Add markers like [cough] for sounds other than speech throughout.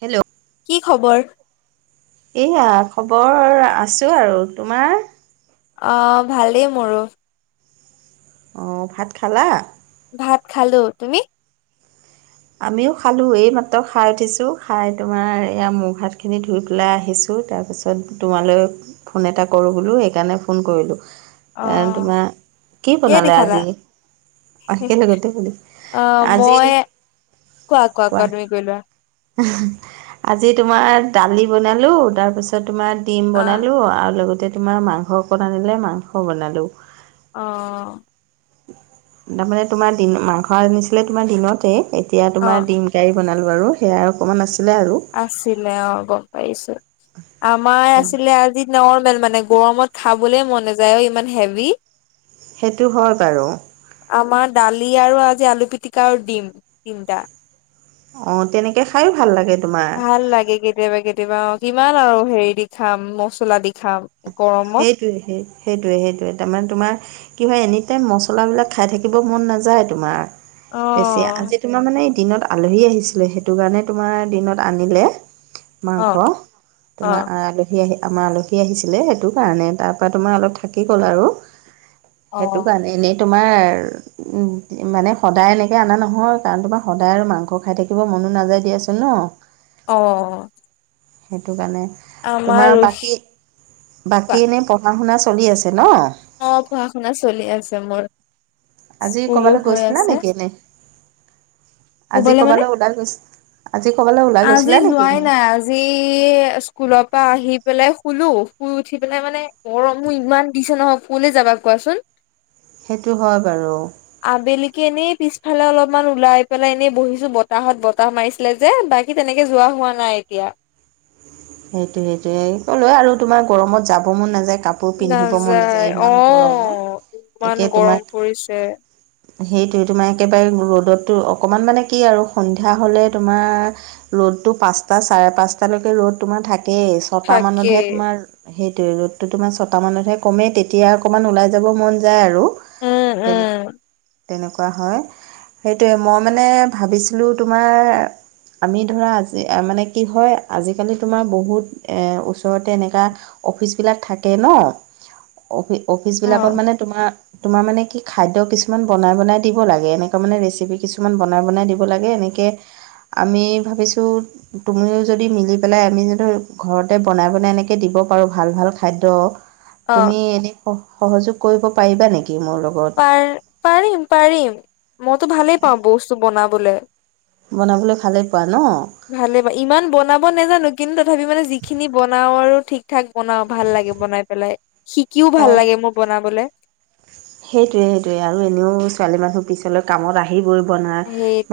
Hello, কি খবৰ? এইয়া খবৰ আছো আৰু। তোমাৰ? অ' ভালেই মোৰো। অ' ভাত খালা? ভাত খালো তুমি? আমিও খালো। এইমাত্ৰ খাই উঠিছো খাই তোমাৰ এইয়া মুখ হাত খিনি ধুই পেলাই আহিছো তাৰপিছত - [unintelligible] তোমালৈ ফোন এটা কৰো বোলো হেইকাৰণে ফোন কৰিলো। অ এ তোমাৰ কি কিহেদি বনালে খালা? আজি? আহিকে লগতে গ'লো, অ আজি মই কোৱা, কোৱা, কোৱা তুমি কৈ লোৱা। আজি তোমাৰ দালি বনালোঁ, তাৰ পিছত তোমাৰ ডিম আহ বনালো আৰু লগতে তোমাৰ মাংস অকণ আনিলে মাংস বনালো। অ'। তাৰমানে তোমাৰ দিন মাংস আনিছিলে তোমাৰ দিনতে, এতিয়া অ তোমাৰ দিম কাৰী বনালো আৰু হেয়া অকমান আছিলে আৰু। আছিলে অ', গ'ম পাইছো, আমাৰ আছিলে আজি নৰ্মেল মানে গৰমত খাবলে মন নাযায় ঐ ইমান হেবি। সেইটো হয় বাৰু। আমাৰ দালি আৰু আজি আলু পিটিকা আৰু দিম তিনটা। অ', তেনেকে খাইও ভাল লাগে। তোমাৰ ভাল লাগে কেতিয়াবা কেতিয়াবা অ', কিমান আৰু হেৰি দি খাম মচলা দি খাম। গৰমত। সেইটোৱে সেই-সেইটোৱে সেইটোৱে তাৰমানে তোমাৰ কি হয় এনি টাইম মছলাাবলাক খাই থাকিব মন নাযায় তোমাৰ অ বেছি, আজি তোমাৰ মানে দিনত আলহী আহিছিলে সেইটো কাৰণে তোমাৰ দিনত আনিলে। অ মাংস, অ তোমাৰ আলহী আহি আমাৰ আলহী আহিছিলে। সেইটো কাৰণে তাৰ পৰা তোমাৰ অলপ থাকি গ'ল আৰু অ সেইটো কাৰণে, এনেই তোমাৰ উম, মানে সদায় এনেকে অনা নহয় কাৰণ, তোমাৰ সদায় আৰু মাংস খাই থাকিব মনো নাযায় দিয়াচোন ন'। [inaudible] অ'। সেইটো কাৰণে। তোমাৰ আমাৰো বাকী বাকী এনেই পঢ়া-শুনা চলি আছে ন'? অ', পঢ়াশুনা চলি আছে মোৰ, আজি স্কুলো ক'ৰবালৈ হৈ গৈছিলা আছে। নেকি এনেই আজি শুবলে মানে ক'বালৈ ওলাই গৈছি আজি ক'বালৈ ওলাই আজি গৈছিলা নেকি যোৱাই এনেই? নাই আজি স্কুলৰ পৰা আহি পেলাই শুলো, শুই উঠি পেলাই মানে গৰমো ইমান দিছে নহয়। ক'লে যাবা কোৱাচোন? সেইটো হয় বাৰু। আবেলিকে এনেই পিছফালে অলপমান ওলাই পেলাই এনেই বহিছো বতাহত বতাহ মাৰিছিলে যে বা কী তেনেকে যোৱা হোৱা নাই এতিয়া। সেইটো সেইটোয়ে ক'লো আৰু তোমাৰ গৰমত যাব মন নাযায় কাপোৰ পিন্ধিব মন নাযায় ইমান গৰমত, ইমান একে গৰম তোমাক পৰিছে সেইটোৱে তোমাৰ একেবাৰে ৰ'দততো অকণমান মানে কি আৰু সন্ধিয়া হ'লে তোমাৰ ৰ'দটো পাঁচটা চাৰে পাঁচটালৈকে ৰ'দ তোমাৰ থাকেই, ছটা মানতহে থাকেই তোমাৰ সেইটোৱে ৰ'দটো তোমাৰ ছটামানতহে ক'মে তেতিয়া অকণমান ওলাই যাব মন যায় আৰু। উম উম তেনে-তেনেকুৱা হয়। সেইটোৱে মই মানে ভাবিছিলোঁ তোমাৰ আমি ধৰা আজি মানে কি হয় আজিকালি তোমাৰ বহুত ওচৰতে এনেকুৱা অফিচবিলাক থাকে ন' অফি অফিচ অ বিলাকত মানে তোমাৰ তোমাৰ মানে কি খাদ্য কিছুমান বনাই বনাই দিব লাগে, এনেকুৱা মানে ৰেচিপি কিছুমান বনাই বনাই দিব লাগে, এনে তিকে আমি ভাৱিছো তুমিয়ো যদি মিলি পেলাই আমি যদি ঘৰতে বনাই বনাই এনেকে দিব পাৰোঁ ভাল ভাল খাদ্য। অ তুমি এনেই স সহযোগ কৰিব পাৰিবা নেকি মোৰ লগত? পাৰিম পাৰিম মইতো ভালে পাওঁ বস্তু বনাবলে। বনাবলৈ ভালেই পোৱা ন? ভালেই বা ইমান বনাব নোজানো, কিন্তু মানে যিখিনি বনাও আৰু ঠিক-ঠাক বনাও। ভাল লাগে বনাই পেলাই শিকিও ভাল অঁ লাগে মোৰ বনাবলে। সেইটোৱে, সেইটোৱে, আৰু এনেও ছোৱালী মানুহ পিছলৈ কামত আহিবই, বনা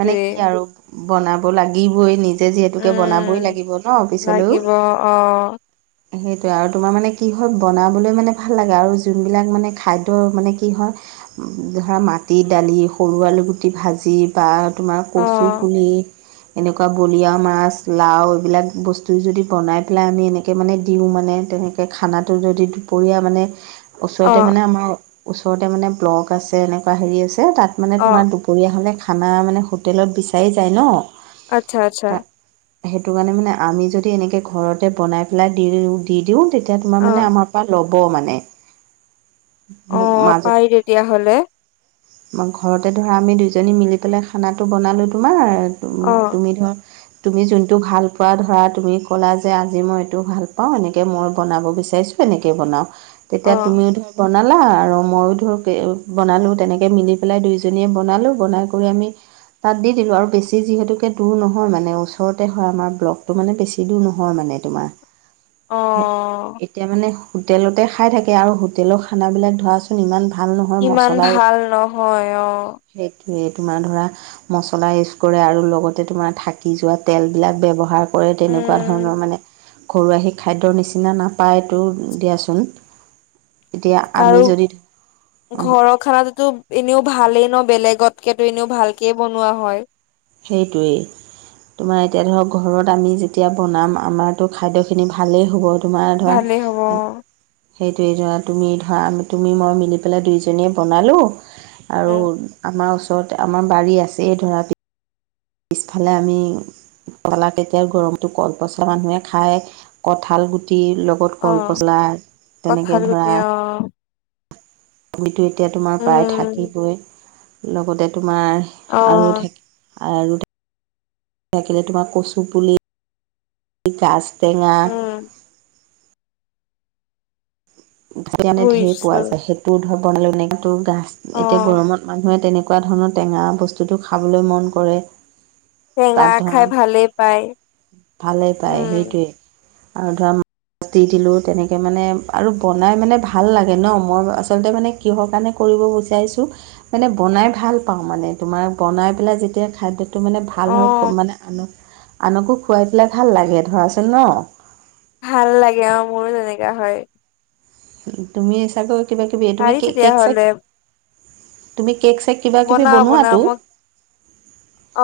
মানে কি আৰু বনাব লাগিবই নিজ জে যিহেতু বনাবই উম লাগিব ন পিছলৈও। লাগিব অ সেইটোয়ে আৰু, তোমাৰ মানে কি হয় বনাবলৈ মানে ভাল লাগে আৰু যোন বিলাক মানে খাদ্য মানে কি হয়, ধৰা মাটি দালি সৰু আলুগুটি ভাজি বা তোমাৰ অ কচু পুলি এনেকুৱা বলিয়ৰা মাছ লাও এইবিলাক বস্তু যদি বনাই পেলাই আমি এনেকৈ মানে দিওঁ। মানে তেনেকৈ এই খানাটো যদি দুপৰীয়া মানে অ ওচৰতে মানে আমাৰ ওচৰতে মানে ব্লক আছে এনেকুৱা হেৰি আছে, তাত মানে অ তোমাৰ দূপৰীয়া হ'লে খানা মানে হোটেলত বিচাৰি যায় ন। আচ্ছা, আচ্ছা। সেইটো কাৰণে মানে আমি যদি এনেকে ঘৰতে বনাই পেলাই দি দিওঁ, তেতিয়া তোমাৰ অ মানে আমাৰ ল'ব মানে। অ মোক মাজত পাৰি তেতিয়াহ'লে ঘৰতে ধৰা আমি দুইজনী মিলি পেলাই খানাটো বনালোঁ তোমাৰ, অ তুমি ধৰ তুমি যোনটো ভাল পোৱা ধৰা তুমি ক'লা যে আজি মই এইটো ভাল পাওঁ এনেকৈ মই বনাব বিচাৰিছোঁ তেনেকে বনাওঁ। অ তেতিয়া তুমিও ধৰি বনা লা আৰু, ময়ো ধৰক এ বনালোঁ তেনেকৈ মিলি পেলাই দুইজনীয়ে বনালোঁ, বনাই কৰি আমি তাত দি দিলো আৰু, বেছি যিহেতুকে দূৰ নহয় মানে ওচৰতে হয় আমাৰ ব্লকটো। মানে বেছি দূৰ নহয় মানে তোমাৰ। অ হে এতিয়া মানে হোটেলতে খাই থাকে। আৰু হোটেলৰ খানাবিলাক ধৰাচো ন ইমান ভাল নহয়, ইমান মচলাই ভাল নহয় অ সেইটোৱে তোমাৰ ধৰা মচলা ইউজ কৰে, আৰু লগতে তোমাৰ থাকি যোৱা তেলবিলাক ব্যৱহাৰ কৰে। তেনেকুৱা ধৰণৰ উম মানে ঘৰুৱা সেই খাদ্যৰ নিচিনা নাপায়টো দিয়াচোন। এতিয়া আমি আৰু যদি অ', ঘৰত খানাটোতো এনেও ভালেই ন, বেলেগতকে এনেও ভালকে বনোৱা হয়। সেইটোৱেই। তোমাৰ এতিয়া ধৰক ঘৰত আমি যেতিয়া বনাম, আমাৰতো খাদ্যখিনি ভালেই হ'ব। তোমাৰ ধৰা ভালেই হ'ব অ সেইটোৱে ধৰা, তুমি ধৰা তুমি মই মিলি পেলাই দুইজনীয়ে বনালোঁ। আৰু উম আমাৰ ওচৰতে আমাৰ বাৰী আছেই ধৰা। পিছফালে আমি তোলা এতিয়া গৰমতো কলপচলা মানুহে খায়ে, কঠাল গুটি লগ ক'ত অ ক'ল পচলা কঠাল তেনেকে ধৰা গুটি অ'। [unintelligible] এতিয়া তোমাৰ প্ৰায় উম থাকিবই, লগতে তোমাৰ- অ আৰু ঢেক আৰু ঢেক থাকিলে তোমাৰ কচু পুলি গাজ টেঙা উম [unintelligible] ঢেৰ বুজিছো পোৱা যায় সেইটো ধৰ বনালে [unintelligible] তোৰ গাছ অ এতিয়া গৰমত মানুহে তেনে এনেকুৱা ধৰণৰ টেঙা বস্তুটো খাবলৈ মন কৰে। টেঙা তাত ধৰা খাই ভালে পায়। ভালেই পায় উম সেইটোৱেই আৰু ধৰা মাছ দি দিলোঁ তেনেকে মানে আৰু বনাই মানে ভাল লাগে ন, মই ম আচলতে মানে কিহৰ কাৰণে কৰিব বিচাৰিছোঁ মানে বনাই ভাল পাওঁ মানে তোমাৰ বনাই পেলাই যেতিয়া খাদ্য টো মানে ভাল অ হয় মানে আনক আনকো খুৱাই পেলাই ভাল লাগে ধৰাচোন ন। ভাল লাগে অ মোৰো তেনেকা হয়। ওম তুমি চাগৈ কিবা কিবি তুমি পাৰি কে কেক চেক, তেতিয়াহলে তুমি কেক চেক কিবা কিবি বনাও বনাও বনোৱাতো মই,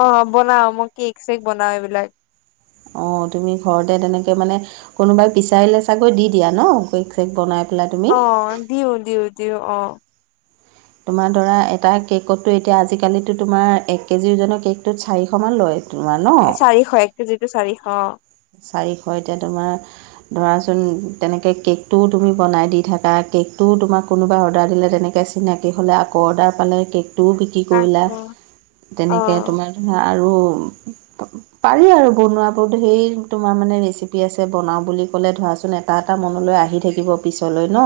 অ বনাও মই কেক চেক বনাও এইবিলাক। অঁ তুমি ঘৰতে তেনেকৈ মানে কোনোবাই বিচাৰিলে চাগৈ দি দিয়া ন গৈ কেক বনাই পেলাই তুমি দিওঁ দিওঁ দিওঁ অ। তোমাৰ ধৰা এটা কেকততো এতিয়া আজিকালিতো তোমাৰ এক কেজি ওজনৰ কেকটোত চাৰিশ মান লয়। তোমাৰ ন এ চাৰিশ এক কেজিৰটো চাৰিশ। চাৰিশ এতিয়া তোমাৰ ধৰাচোন তেনেকে কেকটোও তুমি বনাই দি থাকা, কেকটোও তোমাক কোনোবা অৰ্ডাৰ দিলে তেনেকে চ চিনাকি হ'লে আকৌ অৰ্ডাৰ পালে কেকটোও বিক্ৰী কৰিলা আঠশ তেনেকে অ তোমাৰ হা আৰু পা পাৰি আৰু বনোৱাবটো সেই তোমাৰ মানে ৰেচিপি আছে বনাওঁ বুলি ক'লে ধৰাচোন এটা এটা মনলৈ আহি থাকিব পিছলৈ ন।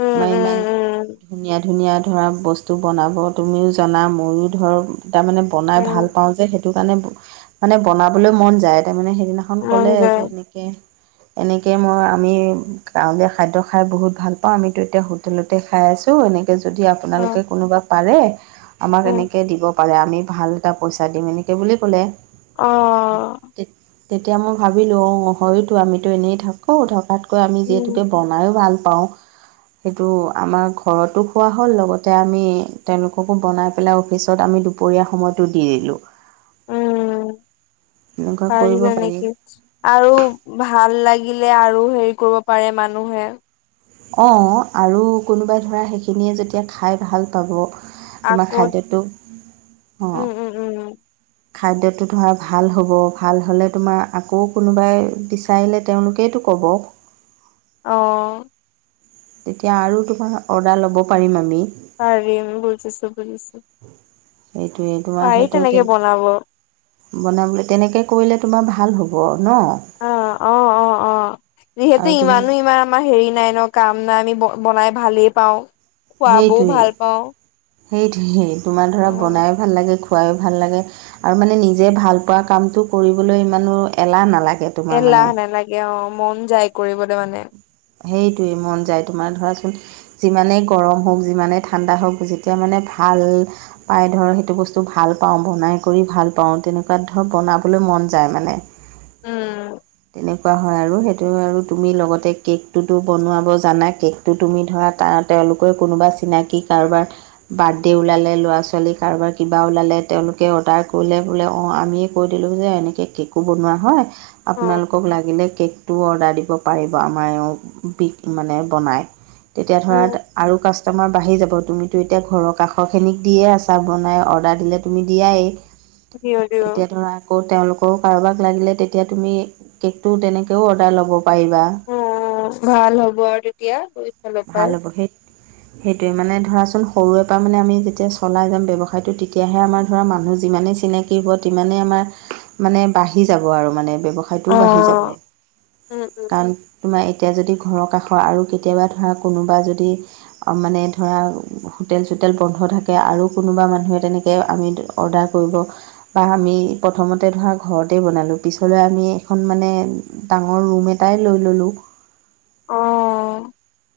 উম তোমাৰ উম ইমান উম ধুনীয়া ধুনীয়া ধৰা বস্তু বনাব, তুমিও জনা ময়ো ধৰ তাৰমানে বনাই উম ভাল পাওঁ যে সে টো কাৰণে ব মানে বনাবলৈ মন যায় তাৰমানে সেইদিনাখন মন ক'লে যায় যে এনেকে এনেকে মই আমি গাঁৱলীয়া খাদ্য খাই বহুত ভাল পাওঁ, আমিতো এতিয়া হোটেলতে খাই আছো এনে কে যদি উম আপোনালোকে কোনোবা পাৰে, আমাক উম এনেকে দিব পাৰে আমি ভাল এটা পইচা দিম এনেকে বুলি ক'লে। অ। তেতিয়া মই ভাবিলোঁ, অঁ হয়তো আমিতো এনেই থাকোঁ থকাতকৈ আমি যিহেতুকে উম বনায়ো ভাল পাওঁ। সেইটো আমাৰ ঘৰতো খোৱা হ'ল লগতে আমি তেওঁলোককো বনাই পেলাই অফিচত আমি দু পৰীয়া সময়তো দি দিলো। ওম পাৰিলা নেকি? আৰু ভাল লাগিলে আৰু হেৰি কৰিব পাৰে মানুহে। অ আৰু কোনোবাই ধৰা সেইখিনিয়ে যেতিয়া খাই ভাল পাব তোমাৰ আকৌ খাদ্যটো অ। উম উম উম খাদ্যটো ধৰ ভাল হ'ব, ভাল হ'লে তোমাৰ আকৌ কোনোবাই পিছ চাইলে তেওঁলোকেইটো ক'ব। অ। তেতিয়া আৰু তোমাৰ অৰ্ডাৰ ল'ব পাৰিম আমি। পাৰিম বুজিছো বুজিছো। সেইটোৱেইটো। পাৰি তেনেকে বনাব। বনাবলৈ তেনেকে কৰিলে তোমাৰ ভাল হ'ব ন? অ, অ অ অ যিহেতু আৰু তুমি ইমানো ইমা আমাৰ হেৰি নাই ন কাম নাই আমি ব বনাই ভালেই পাওঁ। খুৱাবও সেইটোৱেই ভাল পাওঁ সেইটোৱেই তোমাৰ ধৰা অ বনাই ভাল লাগে খ খুৱাই অ ভাল লাগে আৰু মানে নিজে ভালপোৱা কামটো কৰিবলৈ ইমানো এলাহ নালাগে তোমাৰ মানে এলাহ নালাগে অ মন যায় কৰিবলে মানে সেইটোৱেই মন যায় তোমাৰে ধৰাচোন যিমানেই গৰম হওক, যিমানেই ঠাণ্ডা হওক যেতিয়া মানে ভাল পাই ধৰক সেইটো বস্তু ভাল পাওঁ বনাই কৰি ভাল পাওঁ, তেনেকুৱা ধৰ বনাবলৈ মন যায় মানে উম এনেকুৱা হয় আৰু সেইটো আৰু তুমি লগতে কেক টোতো বনোৱাব জানা কেকটো তুমি ধৰা ত তেওঁলোকৰ কোনোবা চিনাকি কাৰোবাৰ বাৰ্থডে' ওলালে ল'ৰা-ছোৱালী কাৰোবাৰ কিবা ওলালে তেওঁলোকে অৰ্ডাৰ কৰিলে বোলে অঁ আমি কৈ দিলো যে এনেকে কেকো বনোৱা হয় অ আপোনালোকক লাগিলে কেকটো অৰ্ডাৰ দিব পাৰিব আমাৰ এও বিষ মানে বনায় তেতিয়া ধৰা উম আৰু কাচ ষ্টমাৰ বাঢ়ি যাব, তুমিতো এতিয়া ঘৰৰ কাষৰখিনিক দিয়ে আছা বনাই অৰ্ডাৰ দিলে তুমি দিয়াই। দিও দিও এতিয়া ধৰা আকৌ তেওঁলোকৰ কাৰোবাক লাগিলে তেতিয়া তুমি কেকটো তেনেকৈও অৰ্ডাৰ ল'ব পাৰিবা অ ভাল হ'ব আৰু তেতিয়া ফালৰ পৰাই ভাল হ'ব সেই সেইটোৱে মানে ধৰাচোন সৰুৰে পৰা মানে আমি যেতিয়া চলাই যাম ব্যৱসায়টো তেতিয়াহে আমাৰ ধৰা মানুহ যিমানেই চিনাকি থাকিব তিমানে আমাৰ মানে বাঢ়ি যাব আৰু মানে ব্যৱসায়টোও উম বাঢ়ি যাব উম কাৰণ তোমাৰ এতিয়া যদি ঘৰৰ কাষৰ আৰু কেতিয়াবা ধৰা কোনোবা যদি মানে ধৰা হোটেল চোটেল বন্ধ থাকে আৰু কোনোবা মানুহে তেনেকে আমি অৰ্ডাৰ কৰিব। বা আমি প্ৰথমতে ধৰা ঘৰতেই বনালোঁ পিছলৈ আমি এখন মানে ডাঙৰ ৰুম এটাই লৈ ললোঁ। অ'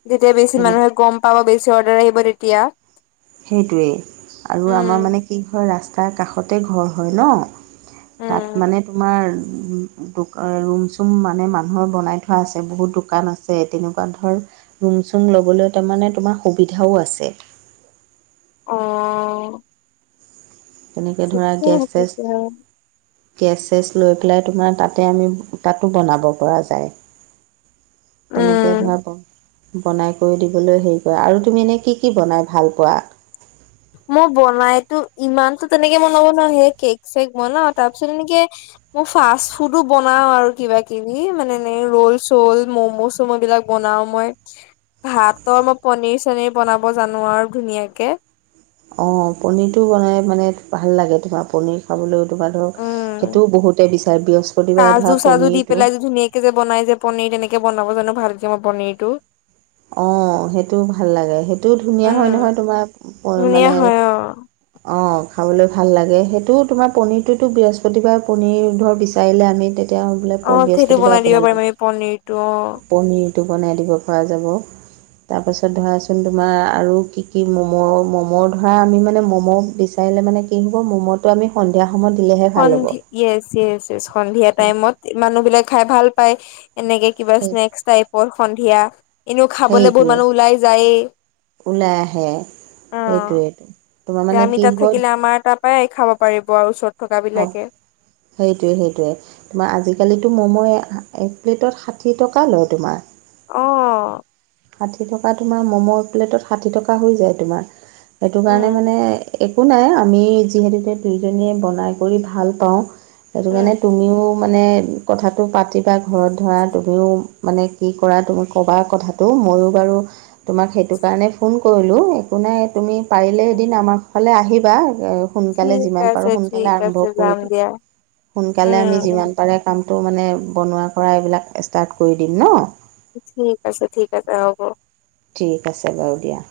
যেতিয়া বেছি তেনে মানুহে গম ল, বেছি অৰ্ডাৰ আহিব তেতিয়া সেইটোৱেই আৰু আমাৰ মানে উম কি হয় ৰাস্তাৰ কাষতে ঘৰ হয় ন। উম তাত মানে তোমাৰ উম দোক ৰুম চুম মানে মানুহৰ বনাই থোৱা আছে বহুত দোকান আছে তেনেকুৱা ধৰ ৰুম চুম ল'বলৈ তাৰ মানে তোমাৰ সুবিধাও আছে। অ' তেনেকে ধৰা ঠিকে গেছ-চেছ তেতিয়া গেছ চেছ লৈ পেলাই তোমাৰে তাতে আমি তাতো বনাব পৰা যায়। উম তেনেকে ধৰা বনাই কৰি দিবলৈ হেৰি কৰা। আৰু তুমি এনে কি কি বনাই ভাল পোৱা? মই বনাইতো ইমানতো তেনেকে বনাব নোৱাৰোঁ। সেই কেক চেক বনাও তাৰ পিছত এনেকে মই ফাষ্ট ফুডো বনাও আৰু কিবা কিবি মানে এনে ৰ'ল চল, ম'ম' চ'ম' এইবিলাক বনাও মই, ভাতৰ মই পনিৰ চনিৰ বনাব জানোঁ আৰু ধুনীয়াকে। অঁ পনীৰটো বনাই মানে ভাল লাগে তোমাৰ পনীৰ। খাবলৈও তোমাৰ ধৰক উম সেইটোও বহুতে বিচাৰে বৃহস্পতিবাৰে ধৰা পনীৰটো কে যে বনাই যে পনীৰ তেনেকে বনাব জানোঁ ভালকে মই পনীৰটো অ' সেইটো ভাল লাগে সেইটোও ধুনীয়া হয় উম নহয় তোমাক ধুনীয়া মানে হয় অ অঁ খাবলৈ ভাল লাগে সেইটো তোমাৰ পনীৰটোতো বৃহস্পতিবাৰে পনীৰ ধৰ বিচাৰিলে আমি তে তিয়াও বোলে অ সেইটো বনাই বৃহস্পতিবাৰে দিব পাৰিম পেলালোগে আমি পনিৰটো অ পনীৰটো বনাই দিব পৰা যাব। [unintelligible] তাৰ পাছত ধৰাচোন তোমাৰ আৰু কি কি ম'ম' ম'ম' ধৰা আমি মানে ম'ম' বেছি কাইলে মানে কি হ'ব ম'ম'টো আমি সন্ধিয়া সময়ত দিলেহে ভাল হ'ব। ইয়েচ ইয়েচ ইচ সন্ধিয়া সেই টাইমত মানুহ বিলাকে খাই ভাল পায় এনেকে কিবা সেই স্নেকস টাইপৰ সন্ধিয়া এনেও খাবলৈ বহুত সেইটোৱে মানুহ ওলাই যায়েই। ওলাই আহে অ সেইটোৱেই তোমাৰ মানে কি হ'ল প্ৰায় খাব পাৰিব আৰু ওচৰত থকা খা বিলাকে সেইটোৱে সেইটোৱে- তোমাৰ আজিকালিতো ম'ম' এক প্লেটত ষাঠি টকা লয় তোমাৰ। অ' ষাঠি টকা তোমাৰ ম'ম' এপ্লেটত ষাঠি টকা হৈ যায় তোমাৰ সেইটো কাৰণে উম মানে একো নাই আমি যিহেতুকে দুয়োজনীয়ে বনাই কৰি ভাল পাওঁ। সেইটো উম কাৰণে তুমিও মানে কথাটো পাতিবা ঘৰত ধৰা তুমিও মানে কি কৰা তুমি ক'বা কথাটো। তো ময়ো বাৰু তোমাক সেইটো কাৰণে ফোন কৰিলোঁ একো নাই তুমি পাৰিলে উম এদিন আমাৰ এইফালে আহিবা। সোনকালে ঠিক যিমান আছে পাৰোঁ ঠিক সোনকালে আছে আৰম্ভ কৰি যাম দি দিয়া সোনকালে উম আমি উম যিমান পাৰোঁ কামটো মানে বনোৱা কৰা এইবিলাক ষ্টাৰ্ট কৰি দিম ন। ঠিক আছে ঠিক আছে হ'ব। ঠিক আছে বাৰু দিয়া।